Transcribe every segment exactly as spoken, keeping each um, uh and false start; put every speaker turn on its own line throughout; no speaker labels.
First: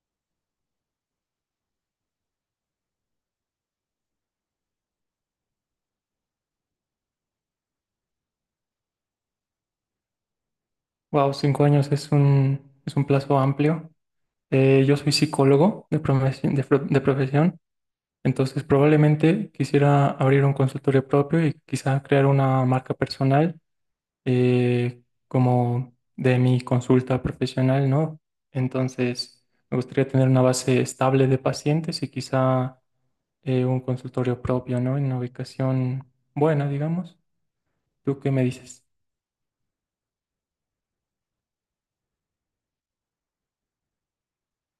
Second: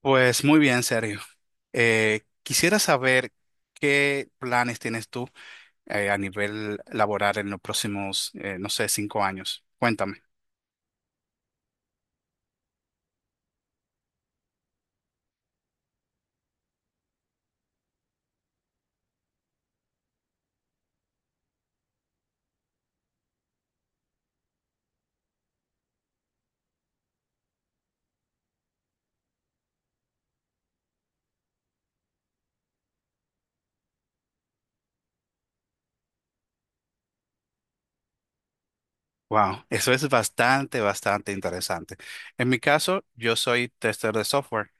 Pues muy bien, Sergio. Eh, quisiera saber qué planes tienes tú eh, a nivel laboral en los próximos, eh, no sé, cinco años. Cuéntame.
Wow, cinco años es un, es un plazo amplio. Eh, yo soy psicólogo de profesión, de, pro- de profesión, entonces probablemente quisiera abrir un consultorio propio y quizá crear una marca personal, eh, como de mi consulta profesional, ¿no? Entonces me gustaría tener una base estable de pacientes y quizá eh, un consultorio propio, ¿no? En una ubicación buena, digamos. ¿Tú qué me dices?
Wow, eso es bastante, bastante interesante. En mi caso, yo soy tester de software.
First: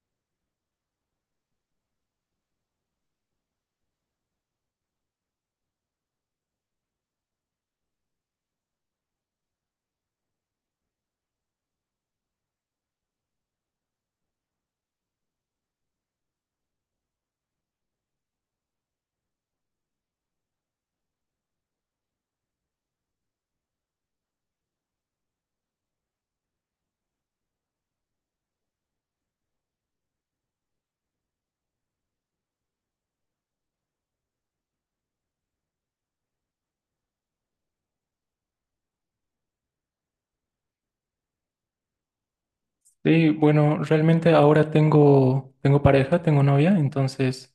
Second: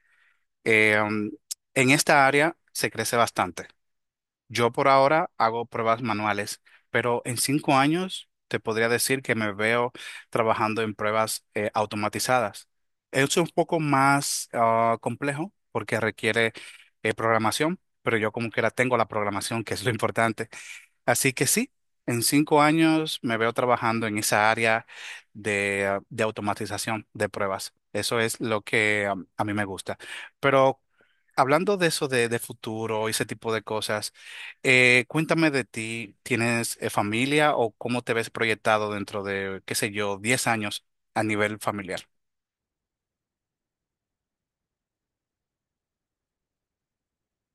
Eh, um, en esta área se crece bastante. Yo por ahora hago pruebas manuales, pero en cinco años te podría decir que me veo trabajando en pruebas eh, automatizadas. Es un poco más ah, complejo porque requiere eh, programación, pero yo como que la tengo la programación, que es lo importante. Así que sí, en cinco años me veo trabajando en esa área de, ah, de automatización de pruebas. Eso es lo que ah, a mí me gusta. Pero hablando de eso de, de futuro y ese tipo de cosas, eh, cuéntame de ti. ¿Tienes eh, familia o cómo te ves proyectado dentro de, qué sé yo, diez años a nivel familiar?
Sí, bueno, realmente ahora tengo, tengo pareja, tengo novia, entonces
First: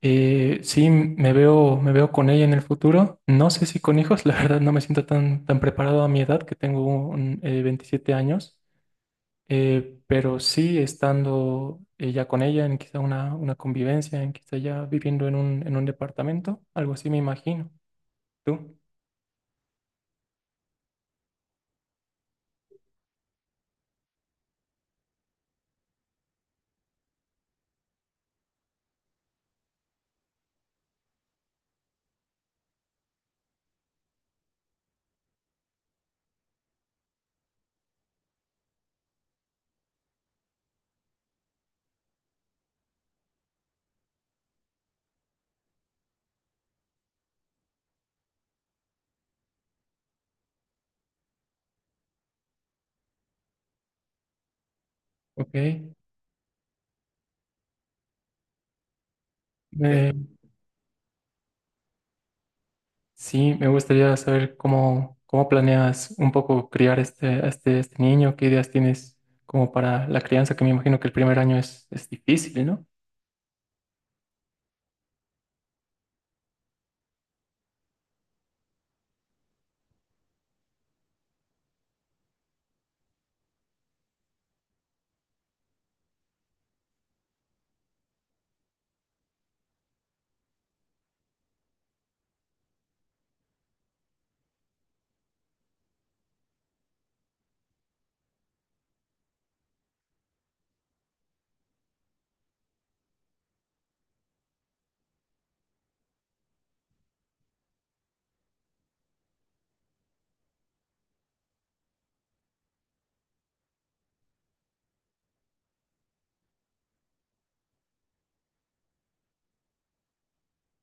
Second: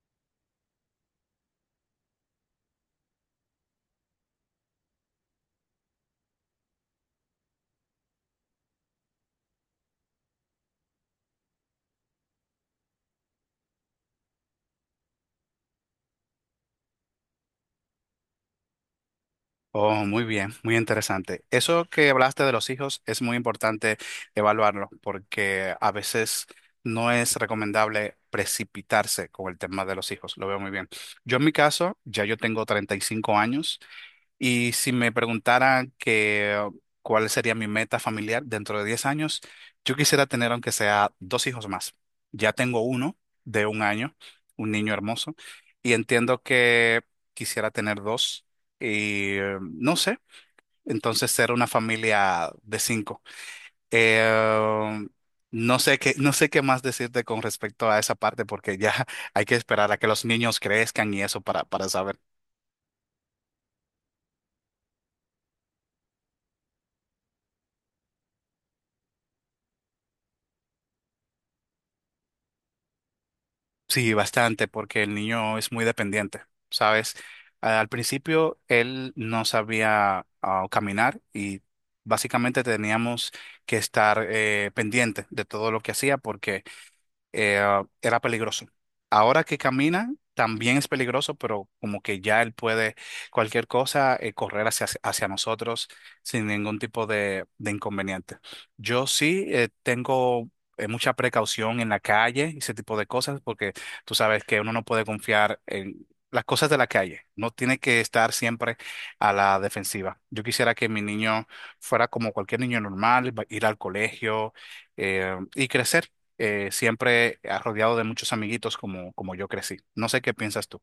eh, sí me veo, me veo con ella en el futuro. No sé si con hijos. La verdad no me siento tan, tan preparado a mi edad, que tengo un, eh, veintisiete años, eh, pero sí estando eh, ya con ella en quizá una, una convivencia, en quizá ya viviendo en un, en un departamento, algo así me imagino. ¿Tú?
Oh, muy bien, muy interesante. Eso que hablaste de los hijos es muy importante evaluarlo porque a veces no es recomendable precipitarse con el tema de los hijos. Lo veo muy bien. Yo en mi caso, ya yo tengo treinta y cinco años. Y si me preguntaran que uh, cuál sería mi meta familiar dentro de diez años, yo quisiera tener aunque sea dos hijos más. Ya tengo uno de un año, un niño hermoso, y entiendo que quisiera tener dos y eh, no sé, entonces ser una familia de cinco. Eh,
Ok.
no
Eh,
sé qué, no sé qué más decirte con respecto a esa parte porque ya hay que esperar a que
Eh,
los niños crezcan y eso para, para saber.
Sí, me gustaría saber cómo, cómo planeas un poco criar este, a este, este niño, qué ideas tienes como para la crianza, que me imagino que el primer año es, es difícil, ¿no?
Sí, bastante, porque el niño es muy dependiente, ¿sabes? Al principio él no sabía ah, caminar y básicamente teníamos que estar eh, pendiente de todo lo que hacía porque eh, era peligroso. Ahora que camina, también es peligroso, pero como que ya él puede cualquier cosa eh, correr hacia, hacia nosotros sin ningún tipo de, de inconveniente. Yo sí eh, tengo eh, mucha precaución en la calle y ese tipo de cosas, porque tú sabes que uno no puede confiar en las cosas de la calle. No tiene que estar siempre a la defensiva. Yo quisiera que mi niño fuera como cualquier niño normal, va- ir al colegio eh, y crecer eh, siempre eh, rodeado de muchos amiguitos como, como yo crecí. No sé qué piensas tú.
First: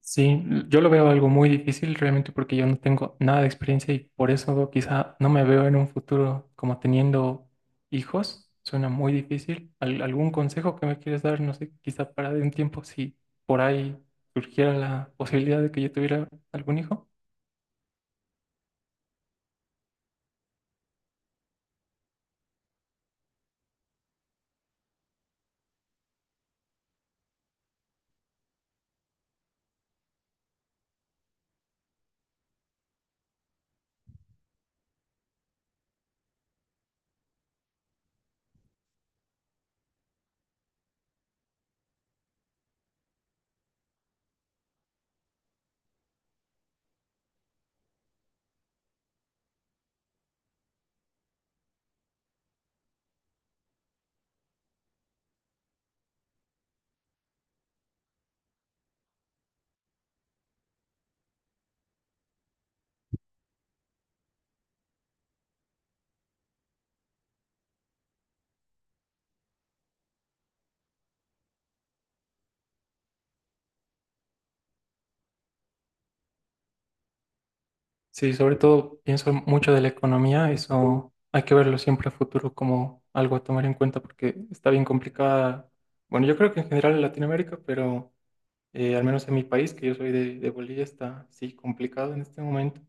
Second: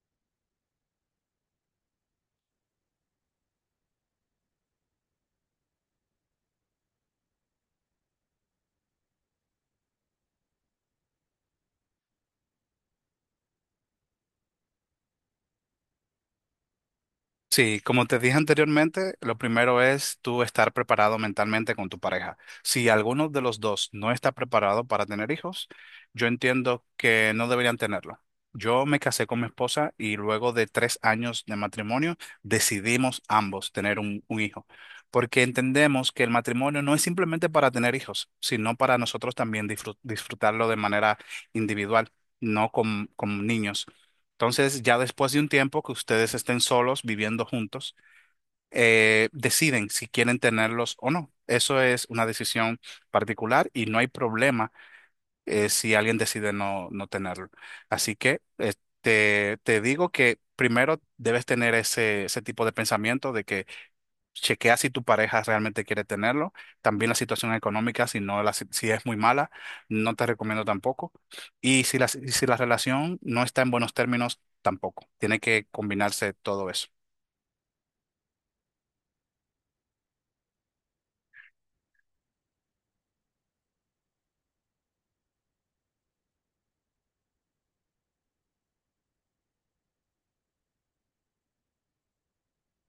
Sí, yo lo veo algo muy difícil realmente porque yo no tengo nada de experiencia y por eso quizá no me veo en un futuro como teniendo hijos. Suena muy difícil. ¿Al- algún consejo que me quieres dar? No sé, quizá para de un tiempo si por ahí surgiera la posibilidad de que yo tuviera algún hijo.
Sí, como te dije anteriormente, lo primero es tú estar preparado mentalmente con tu pareja. Si alguno de los dos no está preparado para tener hijos, yo entiendo que no deberían tenerlo. Yo me casé con mi esposa y luego de tres años de matrimonio decidimos ambos tener un, un hijo, porque entendemos que el matrimonio no es simplemente para tener hijos, sino para nosotros también disfrut- disfrutarlo de manera individual, no con con niños. Entonces, ya después de un tiempo que ustedes estén solos viviendo juntos, eh, deciden si quieren tenerlos o no. Eso es una decisión particular y no hay problema eh, si alguien decide no, no tenerlo. Así que eh, te, te digo que primero debes tener ese, ese tipo de pensamiento. De que Chequea si tu pareja realmente quiere tenerlo. También la situación económica, si no la si si es muy mala, no te recomiendo tampoco. Y si la, y si la relación no está en buenos términos, tampoco. Tiene que combinarse todo eso.
Sí, sobre todo pienso mucho de la economía, eso hay que verlo siempre a futuro como algo a tomar en cuenta porque está bien complicada. Bueno, yo creo que en general en Latinoamérica, pero eh, al menos en mi país, que yo soy de, de Bolivia, está sí complicado en este momento.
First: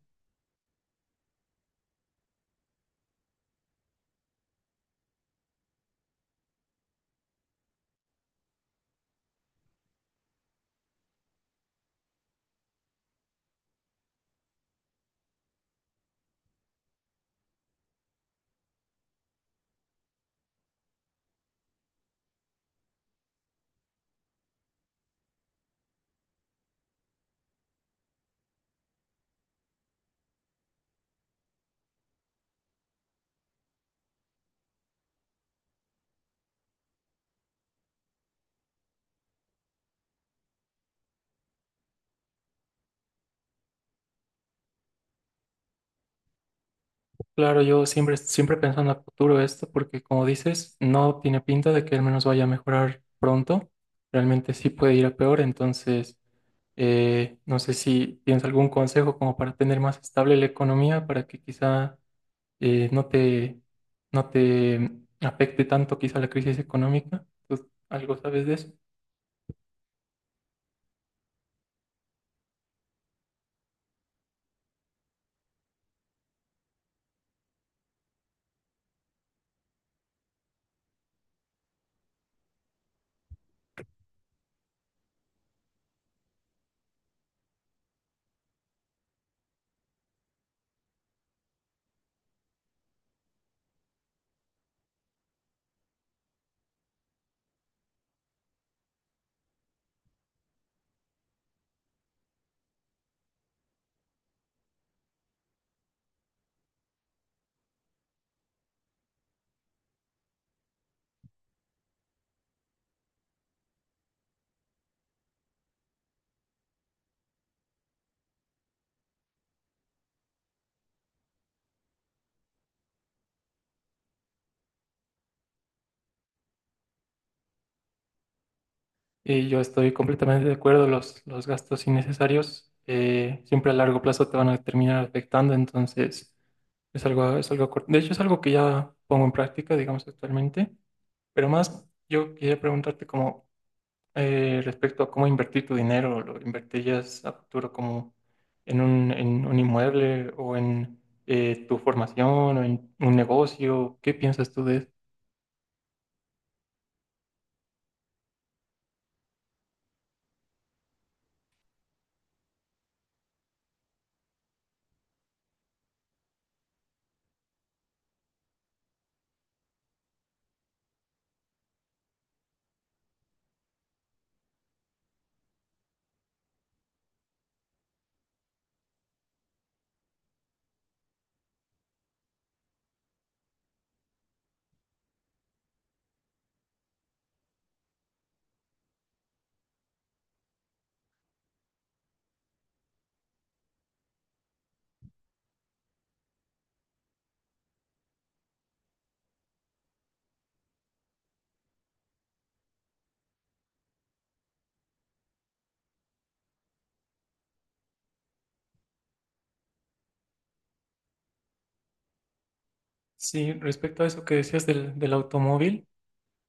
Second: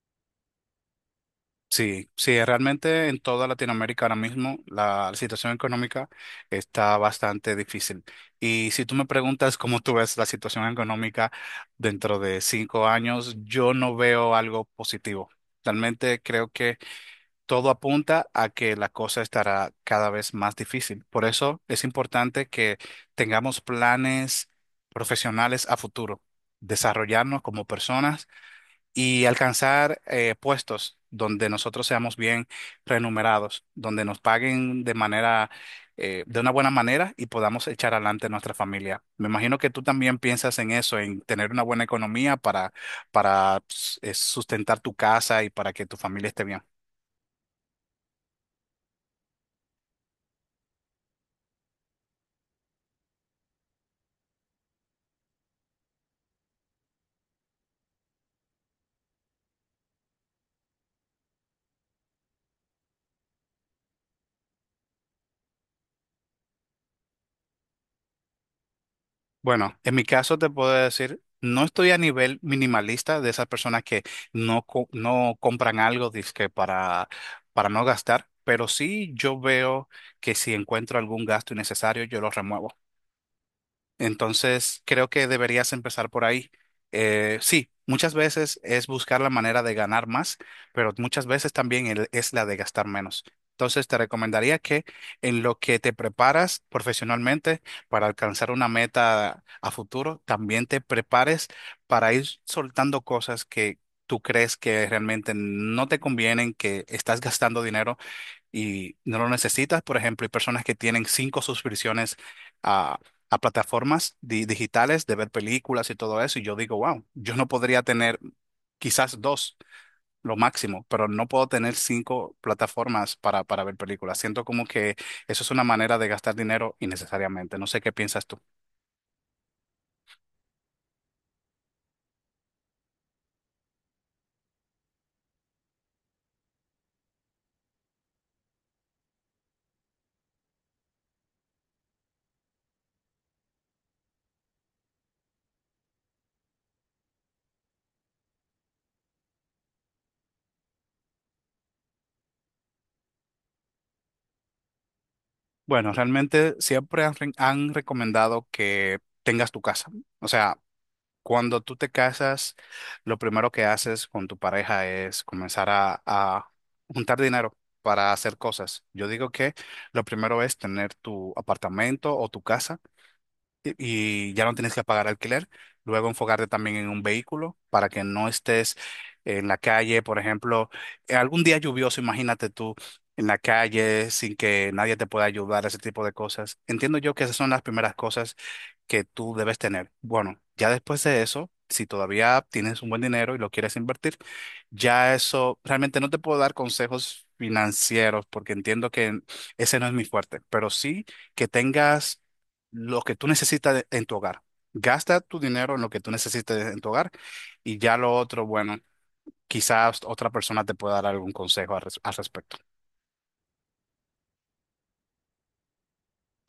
Sí, sí, realmente en toda Latinoamérica ahora mismo la situación económica está bastante difícil. Y si tú me preguntas cómo tú ves la situación económica dentro de cinco años, yo no veo algo positivo. Realmente creo que todo apunta a que la cosa estará cada vez más difícil. Por eso es importante que tengamos planes profesionales a futuro, desarrollarnos como personas y alcanzar eh, puestos donde nosotros seamos bien remunerados, donde nos paguen de manera, eh, de una buena manera, y podamos echar adelante nuestra familia. Me imagino que tú también piensas en eso, en tener una buena economía para, para eh, sustentar tu casa y para que tu familia esté bien.
Claro, yo siempre, siempre pensando a futuro esto porque como dices, no tiene pinta de que al menos vaya a mejorar pronto, realmente sí puede ir a peor, entonces eh, no sé si tienes algún consejo como para tener más estable la economía, para que quizá eh, no te, no te afecte tanto quizá la crisis económica. ¿Tú algo sabes de eso?
Bueno, en mi caso te puedo decir, no estoy a nivel minimalista de esas personas que no, co- no compran algo dizque para, para no gastar, pero sí yo veo que si encuentro algún gasto innecesario, yo lo remuevo. Entonces, creo que deberías empezar por ahí. Eh, sí, muchas veces es buscar la manera de ganar más, pero muchas veces también el- es la de gastar menos. Entonces, te recomendaría que en lo que te preparas profesionalmente para alcanzar una meta a futuro, también te prepares para ir soltando cosas que tú crees que realmente no te convienen, que estás gastando dinero y no lo necesitas. Por ejemplo, hay personas que tienen cinco suscripciones a, a plataformas di- digitales de ver películas y todo eso. Y yo digo, wow, yo no podría tener quizás dos, lo máximo, pero no puedo tener cinco plataformas para, para ver películas. Siento como que eso es una manera de gastar dinero innecesariamente. No sé qué piensas tú.
Y yo estoy completamente de acuerdo, los, los gastos innecesarios eh, siempre a largo plazo te van a terminar afectando, entonces es algo, es algo cor- de hecho, es algo que ya pongo en práctica, digamos, actualmente, pero más yo quería preguntarte como... Eh, respecto a cómo invertir tu dinero, ¿lo invertirías a futuro como en un, en un inmueble o en eh, tu formación o en un negocio? ¿Qué piensas tú de eso?
Bueno, realmente siempre han, re- han recomendado que tengas tu casa. O sea, cuando tú te casas, lo primero que haces con tu pareja es comenzar a, a juntar dinero para hacer cosas. Yo digo que lo primero es tener tu apartamento o tu casa y ya no tienes que pagar alquiler. Luego enfocarte también en un vehículo para que no estés en la calle, por ejemplo, en algún día lluvioso, imagínate tú en la calle sin que nadie te pueda ayudar, ese tipo de cosas. Entiendo yo que esas son las primeras cosas que tú debes tener. Bueno, ya después de eso, si todavía tienes un buen dinero y lo quieres invertir, ya eso realmente no te puedo dar consejos financieros porque entiendo que ese no es mi fuerte, pero sí que tengas lo que tú necesitas en tu hogar. Gasta tu dinero en lo que tú necesites en tu hogar y ya lo otro, bueno, quizás otra persona te pueda dar algún consejo al, res- al respecto.
Sí, respecto a eso que decías del, del automóvil.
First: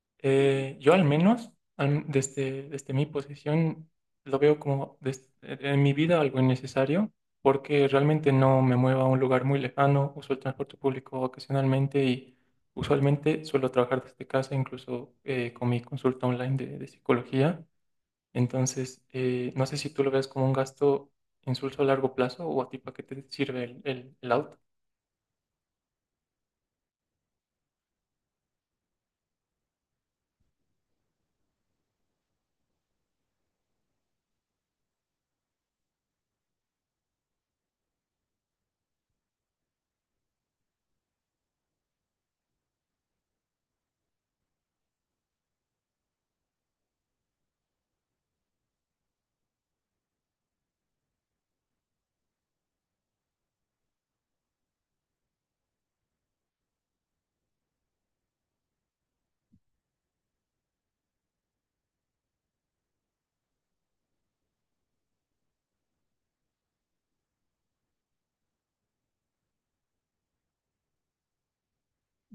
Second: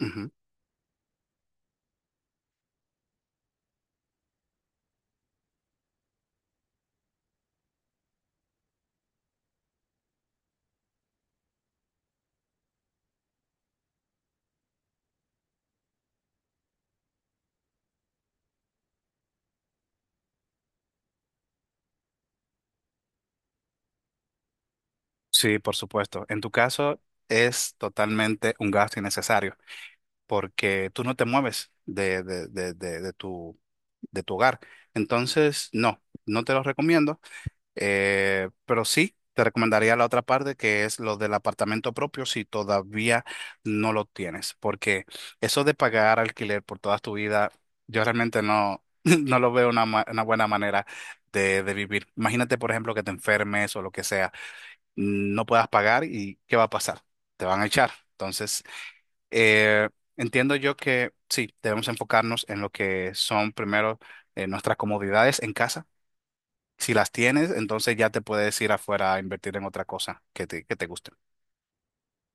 Ujú.
Eh, yo al menos, al- desde, desde mi posición, lo veo como des- e-, en mi vida algo innecesario, porque realmente no me muevo a un lugar muy lejano, uso el transporte público ocasionalmente y usualmente suelo trabajar desde casa, incluso eh, con mi consulta online de, de psicología. Entonces, eh, no sé si tú lo ves como un gasto insulso a largo plazo o a ti para qué te sirve el, el, el auto.
Sí, por supuesto. En tu caso es totalmente un gasto innecesario porque tú no te mueves de, de, de, de, de tu, de tu hogar. Entonces, no, no te lo recomiendo. Eh, pero sí, te recomendaría la otra parte que es lo del apartamento propio si todavía no lo tienes, porque eso de pagar alquiler por toda tu vida, yo realmente no, no lo veo una, ma- una buena manera de, de vivir. Imagínate, por ejemplo, que te enfermes o lo que sea, no puedas pagar y ¿qué va a pasar? Te van a echar. Entonces, eh, entiendo yo que sí, debemos enfocarnos en lo que son primero eh, nuestras comodidades en casa si las tienes, entonces ya te puedes ir afuera a invertir en otra cosa que te, que te guste.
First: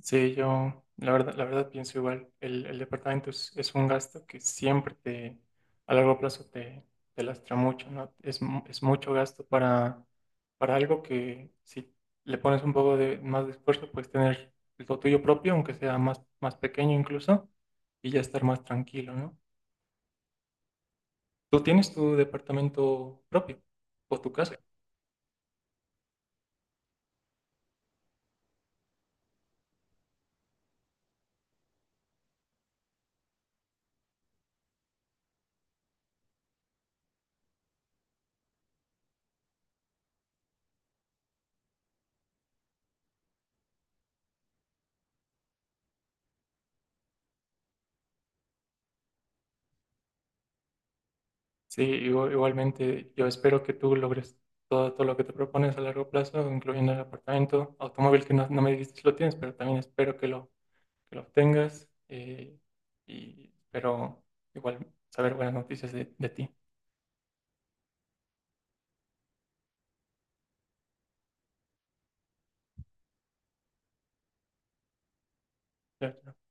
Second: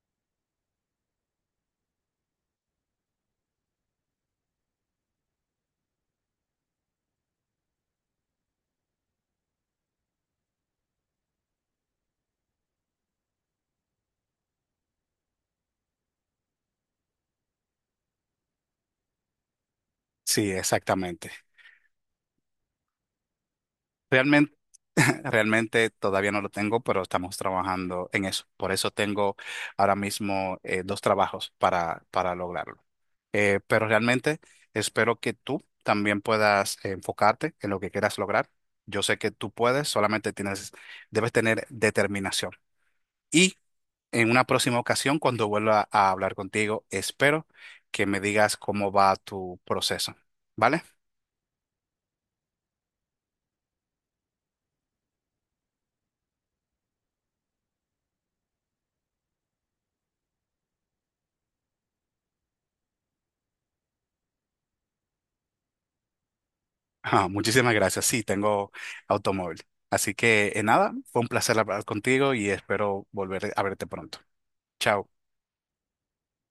Sí, yo la verdad, la verdad pienso igual. El, el departamento es, es un gasto que siempre te, a largo plazo te, te lastra mucho, ¿no? Es, mu- es mucho gasto para, para algo que si le pones un poco de más de esfuerzo, puedes tener lo tuyo propio, aunque sea más, más pequeño incluso, y ya estar más tranquilo, ¿no?
Sí, exactamente.
¿Tú tienes tu departamento propio o tu
Realmente,
casa?
realmente todavía no lo tengo, pero estamos trabajando en eso. Por eso tengo ahora mismo eh, dos trabajos para, para lograrlo. Eh, pero realmente espero que tú también puedas eh, enfocarte en lo que quieras lograr. Yo sé que tú puedes, solamente tienes, debes tener determinación. Y en una próxima ocasión, cuando vuelva a hablar contigo, espero que me digas cómo va tu proceso, ¿vale?
Sí, igu- igualmente yo espero que tú logres todo, todo lo que te propones a largo plazo, incluyendo el apartamento, automóvil que no, no me dijiste si lo tienes, pero también espero que lo, que lo obtengas, eh, y espero igual saber buenas noticias de, de ti.
Ah, muchísimas gracias. Sí, tengo automóvil. Así que, eh, nada, fue un placer hablar contigo y espero volver a verte pronto. Chao.
Chao, chao.